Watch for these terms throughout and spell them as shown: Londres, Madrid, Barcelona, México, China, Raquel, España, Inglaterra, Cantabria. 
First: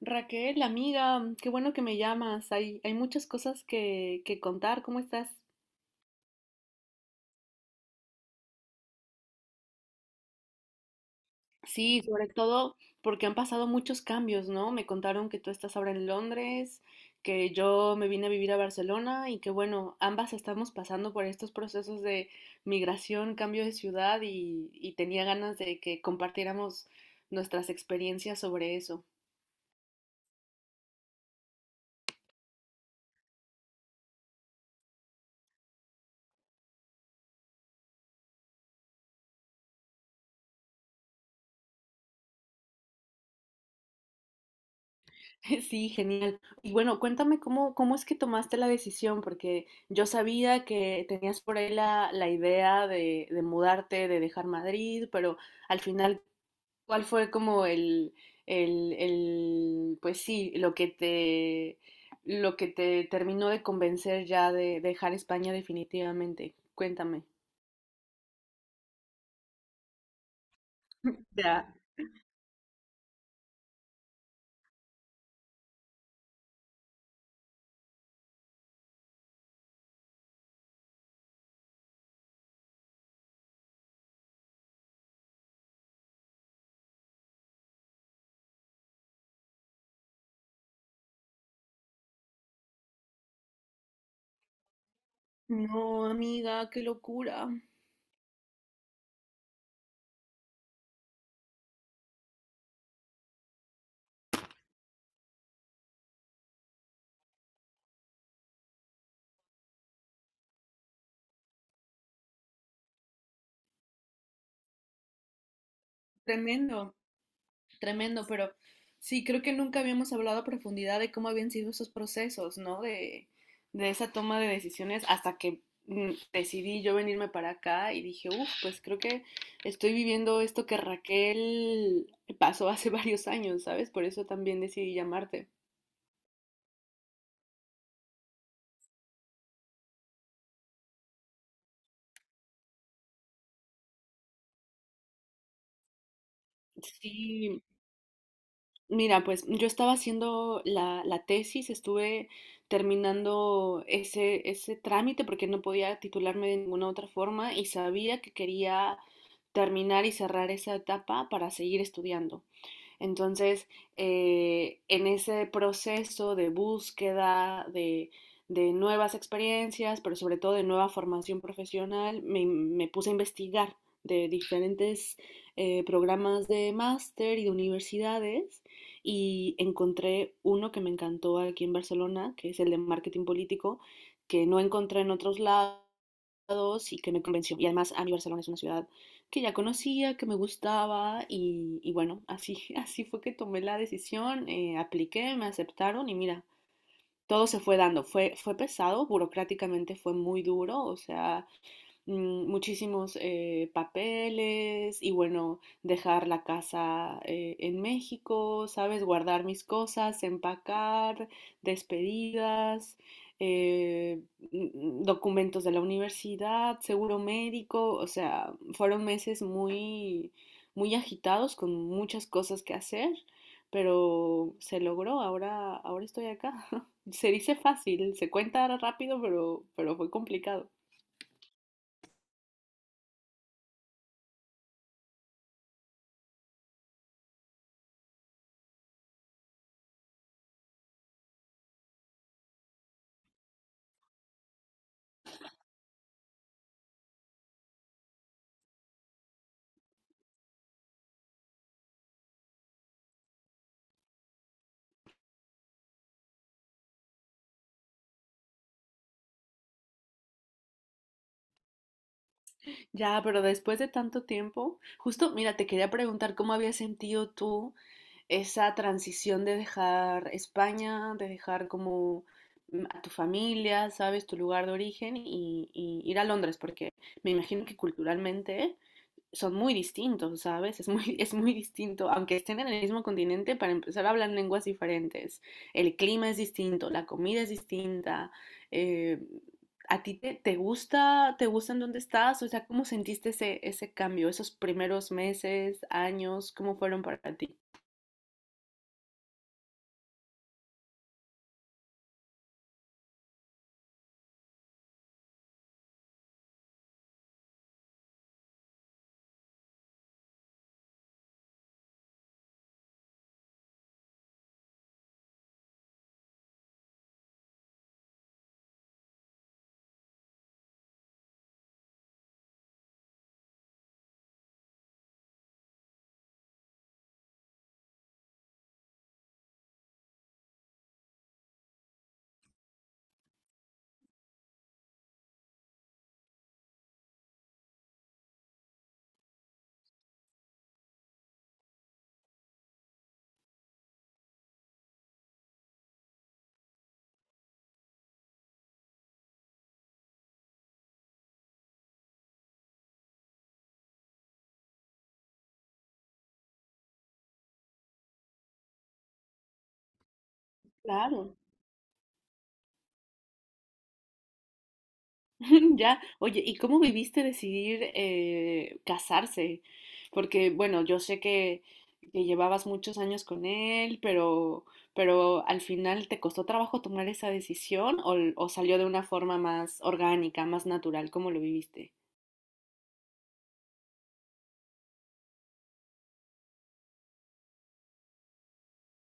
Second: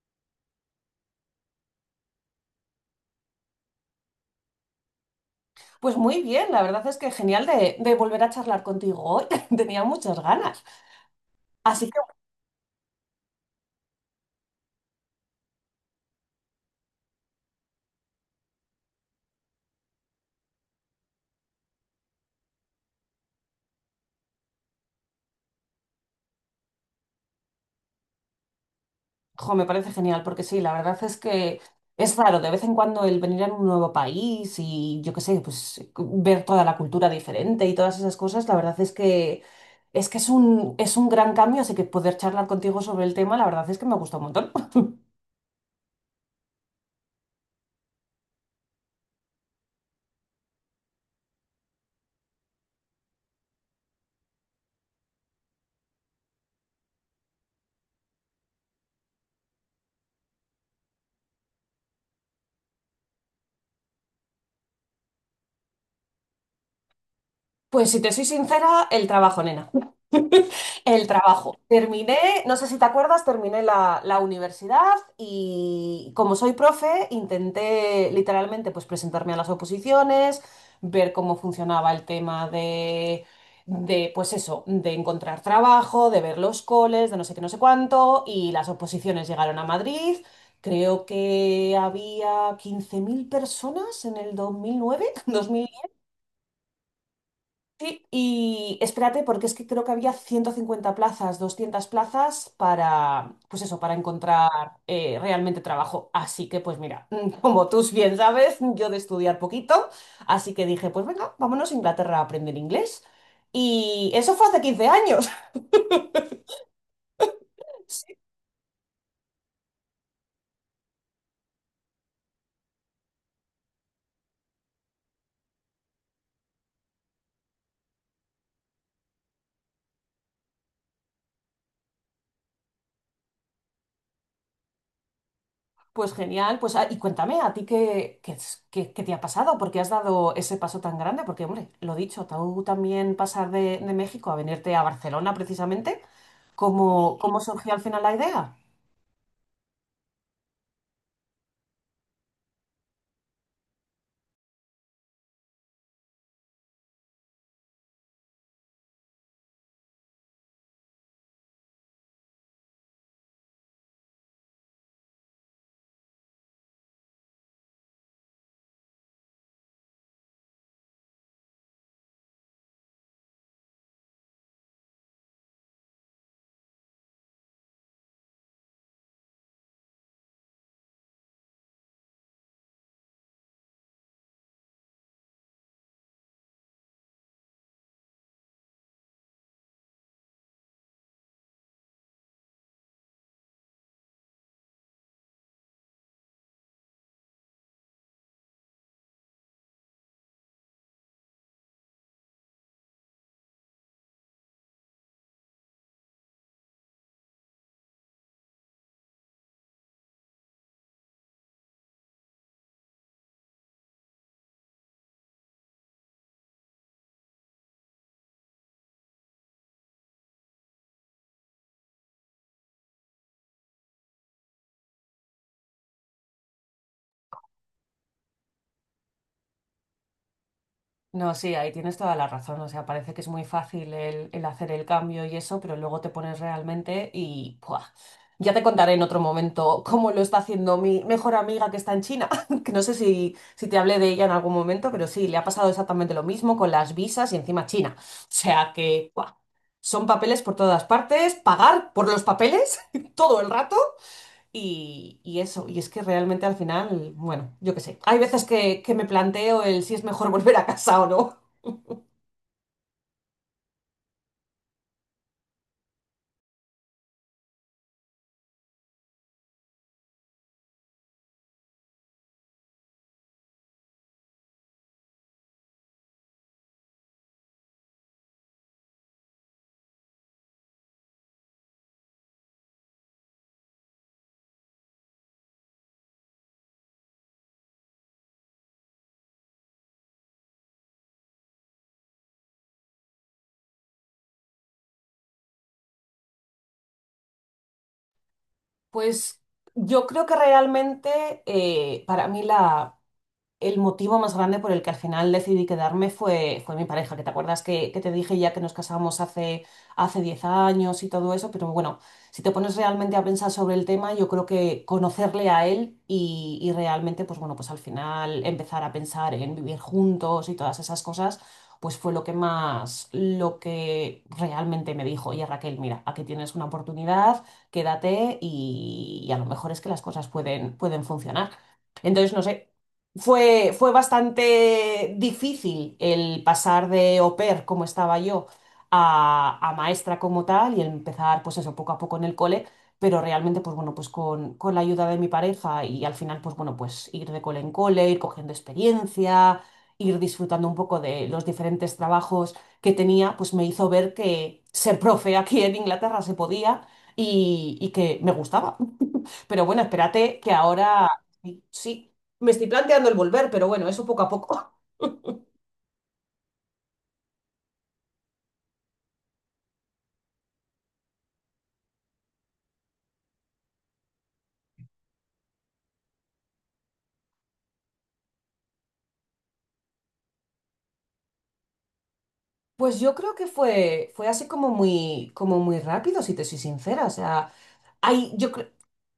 Raquel, amiga, qué bueno que me llamas. Hay muchas cosas que contar. ¿Cómo estás? Pues muy bien, la verdad es que genial de volver a charlar contigo hoy. Tenía muchas ganas. Así que, Sí, sobre todo porque han pasado muchos cambios, ¿no? Me contaron que tú estás ahora en Londres, que yo me vine a vivir a Barcelona y que bueno, ambas estamos pasando por estos procesos de migración, cambio de ciudad y tenía ganas de que compartiéramos nuestras experiencias sobre eso. jo, me parece genial, porque sí, la verdad es que es raro de vez en cuando el venir a un nuevo país y yo qué sé, pues ver toda la cultura diferente y todas esas cosas, la verdad es que es un gran cambio, así que poder charlar contigo sobre el tema, la verdad es que me gusta un montón. Sí, genial. Y bueno, cuéntame cómo es que tomaste la decisión, porque yo sabía que tenías por ahí la idea de mudarte, de dejar Madrid, pero al final, ¿cuál fue como el pues sí, lo que te terminó de convencer ya de dejar España definitivamente? Cuéntame. Pues si te soy sincera, el trabajo, nena. El trabajo. Ya. Terminé, no sé si te acuerdas, terminé la universidad y como soy profe, intenté literalmente pues presentarme a las oposiciones, ver cómo funcionaba el tema de pues eso, de encontrar trabajo, de ver los coles, de no sé qué, no sé cuánto, y las oposiciones llegaron a Madrid. Creo que había 15.000 personas en el 2009. No, amiga, qué locura. Sí, y espérate, porque es que creo que había 150 plazas, 200 plazas para, pues eso, para encontrar realmente trabajo. Así que, pues mira, como tú bien sabes, yo de estudiar poquito, así que dije, pues venga, vámonos a Inglaterra a aprender inglés. Y eso fue hace 15 años. Tremendo. Sí. Tremendo, pero sí, creo que nunca habíamos hablado a profundidad de cómo habían sido esos procesos, ¿no? De esa toma de decisiones hasta que decidí yo venirme para acá y dije, uff, pues creo que estoy viviendo esto que Raquel pasó hace varios años, ¿sabes? Por eso también decidí llamarte. Pues genial, pues ah, y cuéntame, ¿a ti qué te ha pasado? ¿Por qué has dado ese paso tan grande? Porque, hombre, lo dicho, tú también pasar de México a venirte a Barcelona precisamente. ¿Cómo Sí, surgió al final la idea? mira, pues yo estaba haciendo la tesis, estuve terminando ese trámite porque no podía titularme de ninguna otra forma y sabía que quería terminar y cerrar esa etapa para seguir estudiando. Entonces, en ese proceso de búsqueda de nuevas experiencias, pero sobre todo de nueva formación profesional, me puse a investigar de diferentes programas de máster y de universidades y encontré uno que me encantó aquí en Barcelona, que es el de marketing político, que no encontré en otros lados y que me convenció. Y además a mí Barcelona es una ciudad que ya conocía, que me gustaba y bueno, así, así fue que tomé la decisión, apliqué, me aceptaron y mira, todo se fue dando. Fue pesado, burocráticamente fue muy duro, o sea, muchísimos papeles y bueno, dejar la casa en México, ¿sabes? Guardar mis cosas, empacar, despedidas, eh, mm, documentos de la universidad, seguro médico, o sea, fueron meses muy, muy agitados con muchas cosas que hacer. Pero se logró, ahora estoy acá. Se dice fácil, se cuenta rápido, pero fue complicado. No, sí, ahí tienes toda la razón. O sea, parece que es muy fácil el hacer el cambio y eso, pero luego te pones realmente y ¡buah! Ya te contaré en otro momento cómo lo está haciendo mi mejor amiga que está en China, que no sé si te hablé de ella en algún momento, pero sí, le ha pasado exactamente lo mismo con las visas y encima China. O sea que, ¡buah! Son papeles por todas partes, pagar por los papeles todo el rato. Y eso, y es que realmente al final, bueno, yo qué sé, hay veces que me planteo el si es mejor volver a casa o no. Ya, pero después de tanto tiempo, justo, mira, te quería preguntar cómo habías sentido tú esa transición de dejar España, de dejar como a tu familia, sabes, tu lugar de origen y ir a Londres, porque me imagino que culturalmente son muy distintos, ¿sabes? Es muy distinto, aunque estén en el mismo continente, para empezar hablan lenguas diferentes. El clima es distinto, la comida es distinta. eh, ¿A ti te gusta en dónde estás? O sea, ¿cómo sentiste ese cambio, esos primeros meses, años? ¿Cómo fueron para ti? Pues yo creo que realmente para mí el motivo más grande por el que al final decidí quedarme fue mi pareja, que te acuerdas que te dije ya que nos casamos hace 10 años y todo eso, pero bueno, si te pones realmente a pensar sobre el tema, yo creo que conocerle a él y realmente, pues bueno, pues al final empezar a pensar en vivir juntos y todas esas cosas, pues fue lo que más, lo que realmente me dijo, oye Raquel, mira, aquí tienes una oportunidad, quédate y a lo mejor es que las cosas pueden funcionar. Entonces, no sé. Fue bastante difícil el pasar de au pair, como estaba yo, a maestra como tal y empezar, pues eso, poco a poco en el cole, pero realmente, pues bueno, pues con la ayuda de mi pareja y al final, pues bueno, pues ir de cole en cole, ir cogiendo experiencia, ir disfrutando un poco de los diferentes trabajos que tenía, pues me hizo ver que ser profe aquí en Inglaterra se podía y que me gustaba. Pero bueno, espérate que ahora Claro. sí, sí, me estoy planteando el volver, pero bueno, eso poco a poco. Ya, oye, ¿y cómo viviste decidir casarse? Porque, bueno, yo sé que llevabas muchos años con él, pero al final ¿te costó trabajo tomar esa decisión o salió de una forma más orgánica, más natural? ¿Cómo lo viviste? Pues yo creo que fue así como muy rápido, si te soy sincera. O sea, hay, yo creo.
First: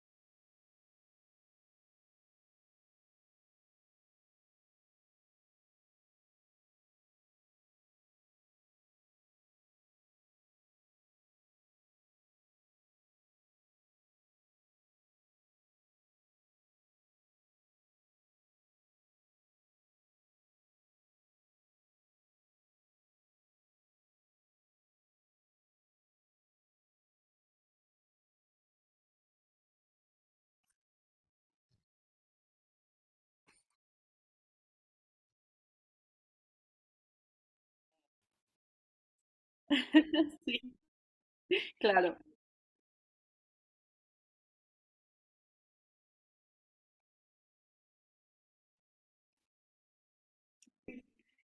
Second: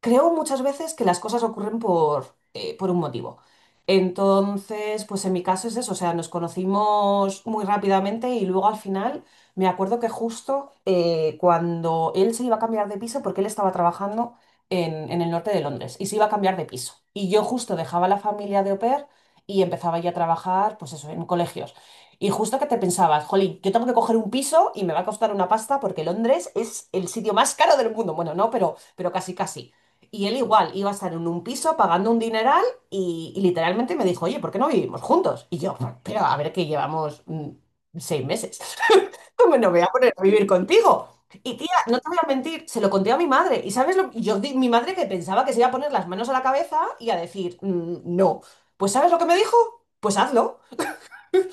Creo muchas veces que las cosas ocurren por un motivo. Entonces, pues en mi caso es eso, o sea, nos conocimos muy rápidamente y luego al final me acuerdo que justo cuando él se iba a cambiar de piso, porque él estaba trabajando en el norte de Londres y se iba a cambiar de piso. Y yo justo dejaba la familia de au pair y empezaba ya a trabajar, pues eso, en colegios. Y justo que te pensabas, jolín, yo tengo que coger un piso y me va a costar una pasta porque Londres es el sitio más caro del mundo. Bueno, no, pero casi casi. Y él igual iba a estar en un piso pagando un dineral y literalmente me dijo, oye, ¿por qué no vivimos juntos? Y yo, pero a ver que llevamos 6 meses. ¿Cómo no me voy a poner a vivir Sí, contigo? Y tía, no te voy claro, a mentir, se lo conté a mi madre. ¿Y sabes lo que mi madre que pensaba que se iba a poner las manos a la cabeza y a decir, "Mm, no." Pues ¿sabes lo que me dijo? Pues hazlo.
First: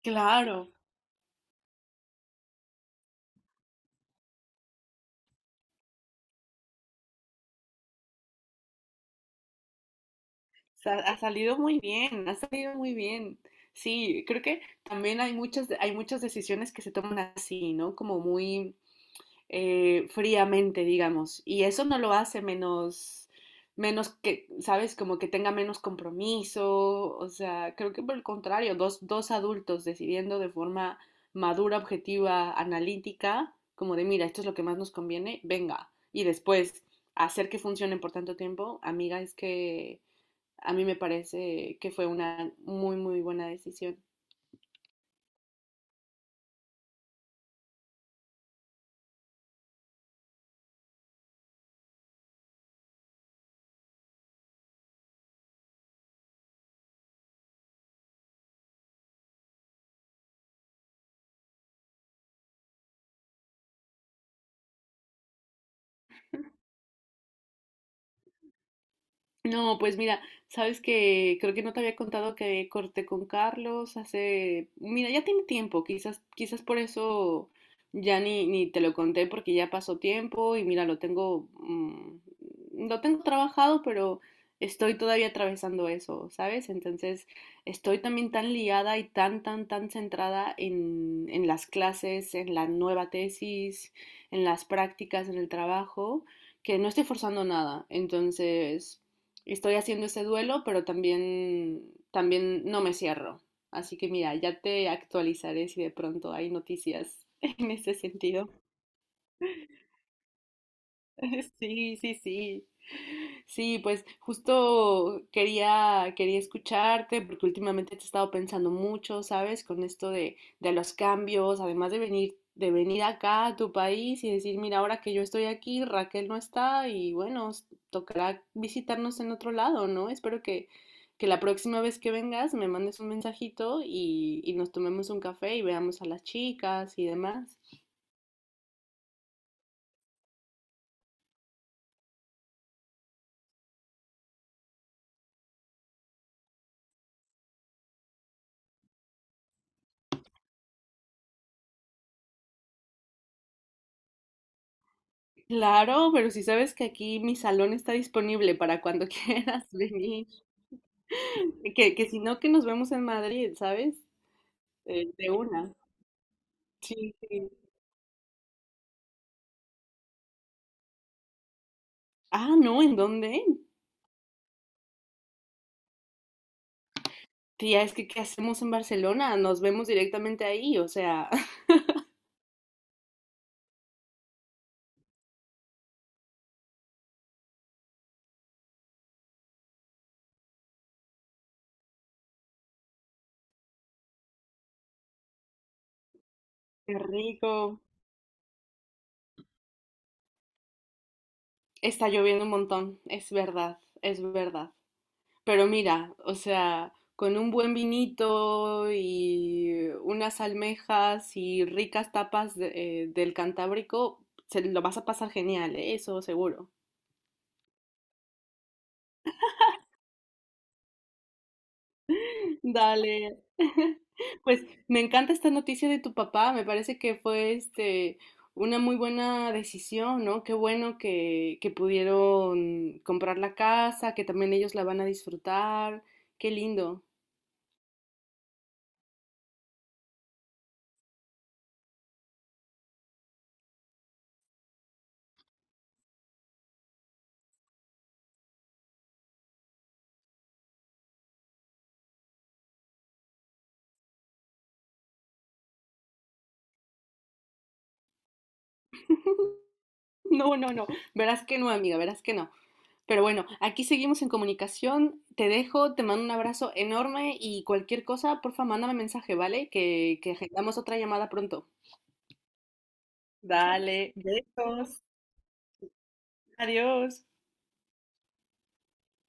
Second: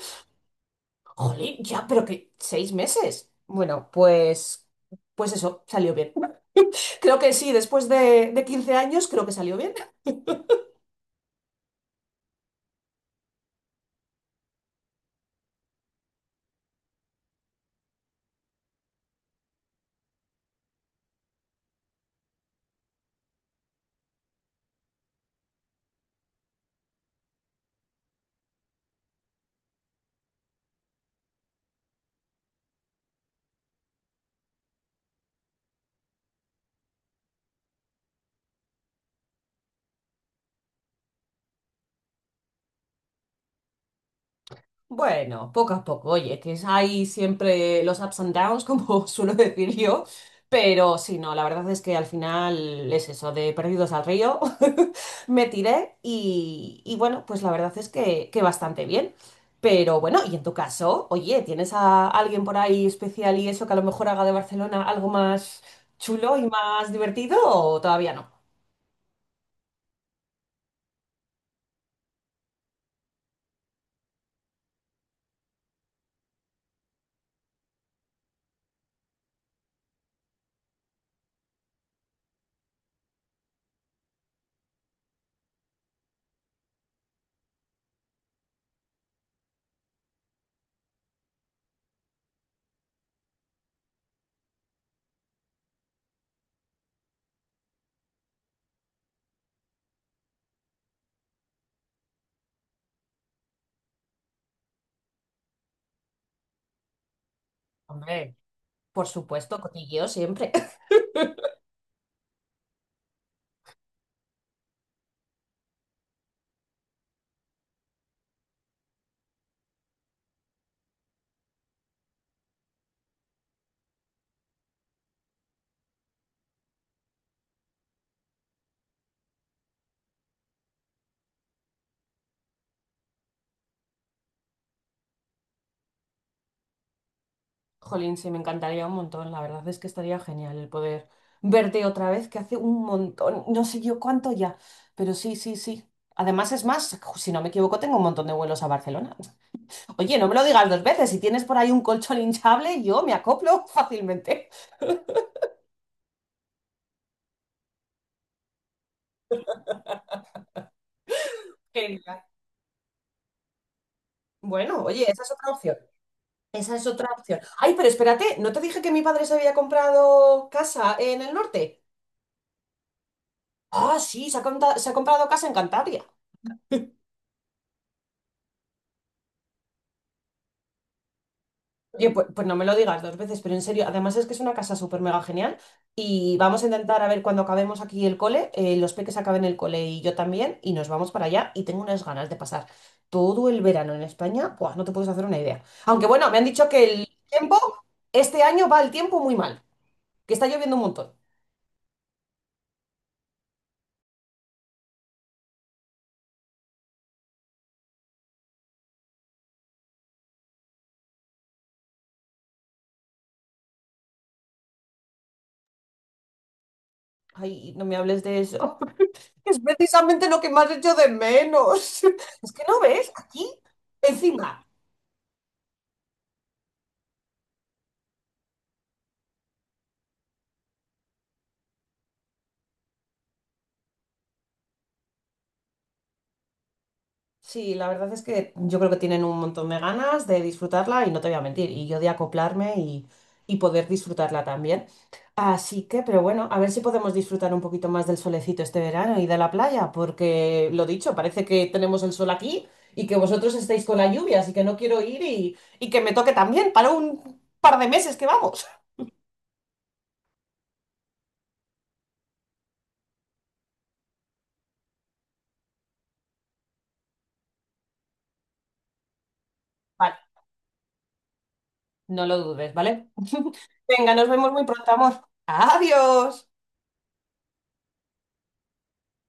claro, Jolín, ya, pero que 6 meses. Bueno, pues eso, salió bien. Creo que sí, después de 15 años, creo que salió bien. Ha salido muy bien, ha salido muy bien. Sí, creo que también hay muchas decisiones que se toman así, ¿no? Como muy fríamente, digamos. Y eso no lo hace menos que, ¿sabes? Como que tenga menos compromiso. O sea, creo que por el contrario, dos adultos decidiendo de forma madura, objetiva, analítica, como de, mira, esto es lo que más nos conviene, venga. Y después hacer que funcione por tanto tiempo, amiga, es que a mí me parece que fue una muy, muy buena decisión. Bueno, poco a poco, oye, que hay siempre los ups and downs, como suelo decir yo, pero sí, no, la verdad es que al final es eso, de perdidos al río, me tiré y bueno, pues la verdad es que bastante bien. Pero bueno, y en tu caso, oye, ¿tienes a alguien por ahí especial y eso que a lo mejor haga de Barcelona algo más chulo y más divertido o todavía no? No, pues mira, sabes que creo que no te había contado que corté con Carlos hace, mira, ya tiene tiempo, quizás por eso ya ni te lo conté porque ya pasó tiempo y mira, lo tengo trabajado, pero estoy todavía atravesando eso, ¿sabes? Entonces, estoy también tan liada y tan centrada en las clases, en la nueva tesis, en las prácticas, en el trabajo que no estoy forzando nada. Entonces, estoy haciendo ese duelo, pero también no me cierro. Así que mira, ya te actualizaré si de pronto hay noticias en ese Hombre, sentido. por supuesto, cotilleo siempre. Sí, sí, sí. Sí, pues justo quería escucharte porque últimamente te he estado pensando mucho, ¿sabes? Con esto de los cambios, además de venir acá a tu país y decir, mira, ahora que yo estoy aquí, Raquel no está y bueno, tocará visitarnos en otro lado, ¿no? Espero que la próxima vez que vengas me mandes un mensajito y nos tomemos un café y veamos a las chicas y demás. Jolín, sí, me encantaría un montón. La verdad es que estaría genial el poder verte otra vez, que hace un montón, no sé yo cuánto ya, pero sí, sí, sí. Además, es más, si no me equivoco, tengo un montón de vuelos a Barcelona. Oye, no me lo digas dos veces. Si tienes por ahí un colchón hinchable, yo me acoplo fácilmente. Claro, pero si sabes que aquí mi salón está disponible para cuando quieras venir, que si Genial. no, que nos vemos en Madrid, ¿sabes? Bueno, oye, esa De es otra una. opción. Esa es otra Sí, opción. sí. Ay, pero espérate, ¿no te dije que mi padre se había comprado casa en el norte? Ah, no, ¿en dónde? Ah, sí, se ha comprado casa en Cantabria. Tía, es que ¿qué hacemos en Barcelona? Nos vemos directamente ahí, o sea, Oye, pues no me lo digas dos veces, pero en serio, además es que es una casa súper mega genial y vamos a intentar a ver cuando acabemos aquí el cole, los peques acaben el cole y yo también y nos vamos para allá y tengo unas ganas de pasar todo el verano en España. Buah, no te puedes hacer una idea. Aunque bueno, me han dicho que qué el tiempo, rico. este año va el tiempo muy mal, que está lloviendo un montón. Está lloviendo un montón, es verdad, es verdad. Pero mira, o sea, con un buen vinito y unas almejas y ricas tapas del Cantábrico, se lo vas a pasar genial, ¿eh? Eso seguro. Ay, no me hables de eso. Es precisamente lo que más hecho de menos. Es que no ves, Dale. aquí, Pues encima. me encanta esta noticia de tu papá, me parece que fue una muy buena decisión, ¿no? Qué bueno que pudieron comprar la casa, que también ellos la van a disfrutar. Qué lindo. Sí, la verdad es que yo creo que tienen un montón de ganas de disfrutarla y no te voy a mentir, y yo de acoplarme y poder disfrutarla también. Así que, pero bueno, a ver si podemos disfrutar un poquito más del solecito este verano y de la playa, porque lo dicho, parece que tenemos el sol aquí y que vosotros estáis con la lluvia, así que no quiero ir y que me toque también para un par de meses que vamos. No, no, no. Verás que no, amiga, verás que no. Pero bueno, aquí seguimos en comunicación. Te dejo, te mando un abrazo enorme y cualquier cosa, porfa, mándame mensaje, ¿vale? Vale, Que agendamos otra llamada pronto. no lo dudes, ¿vale? Dale, Venga, nos vemos muy pronto, besos, amor. Adiós. adiós.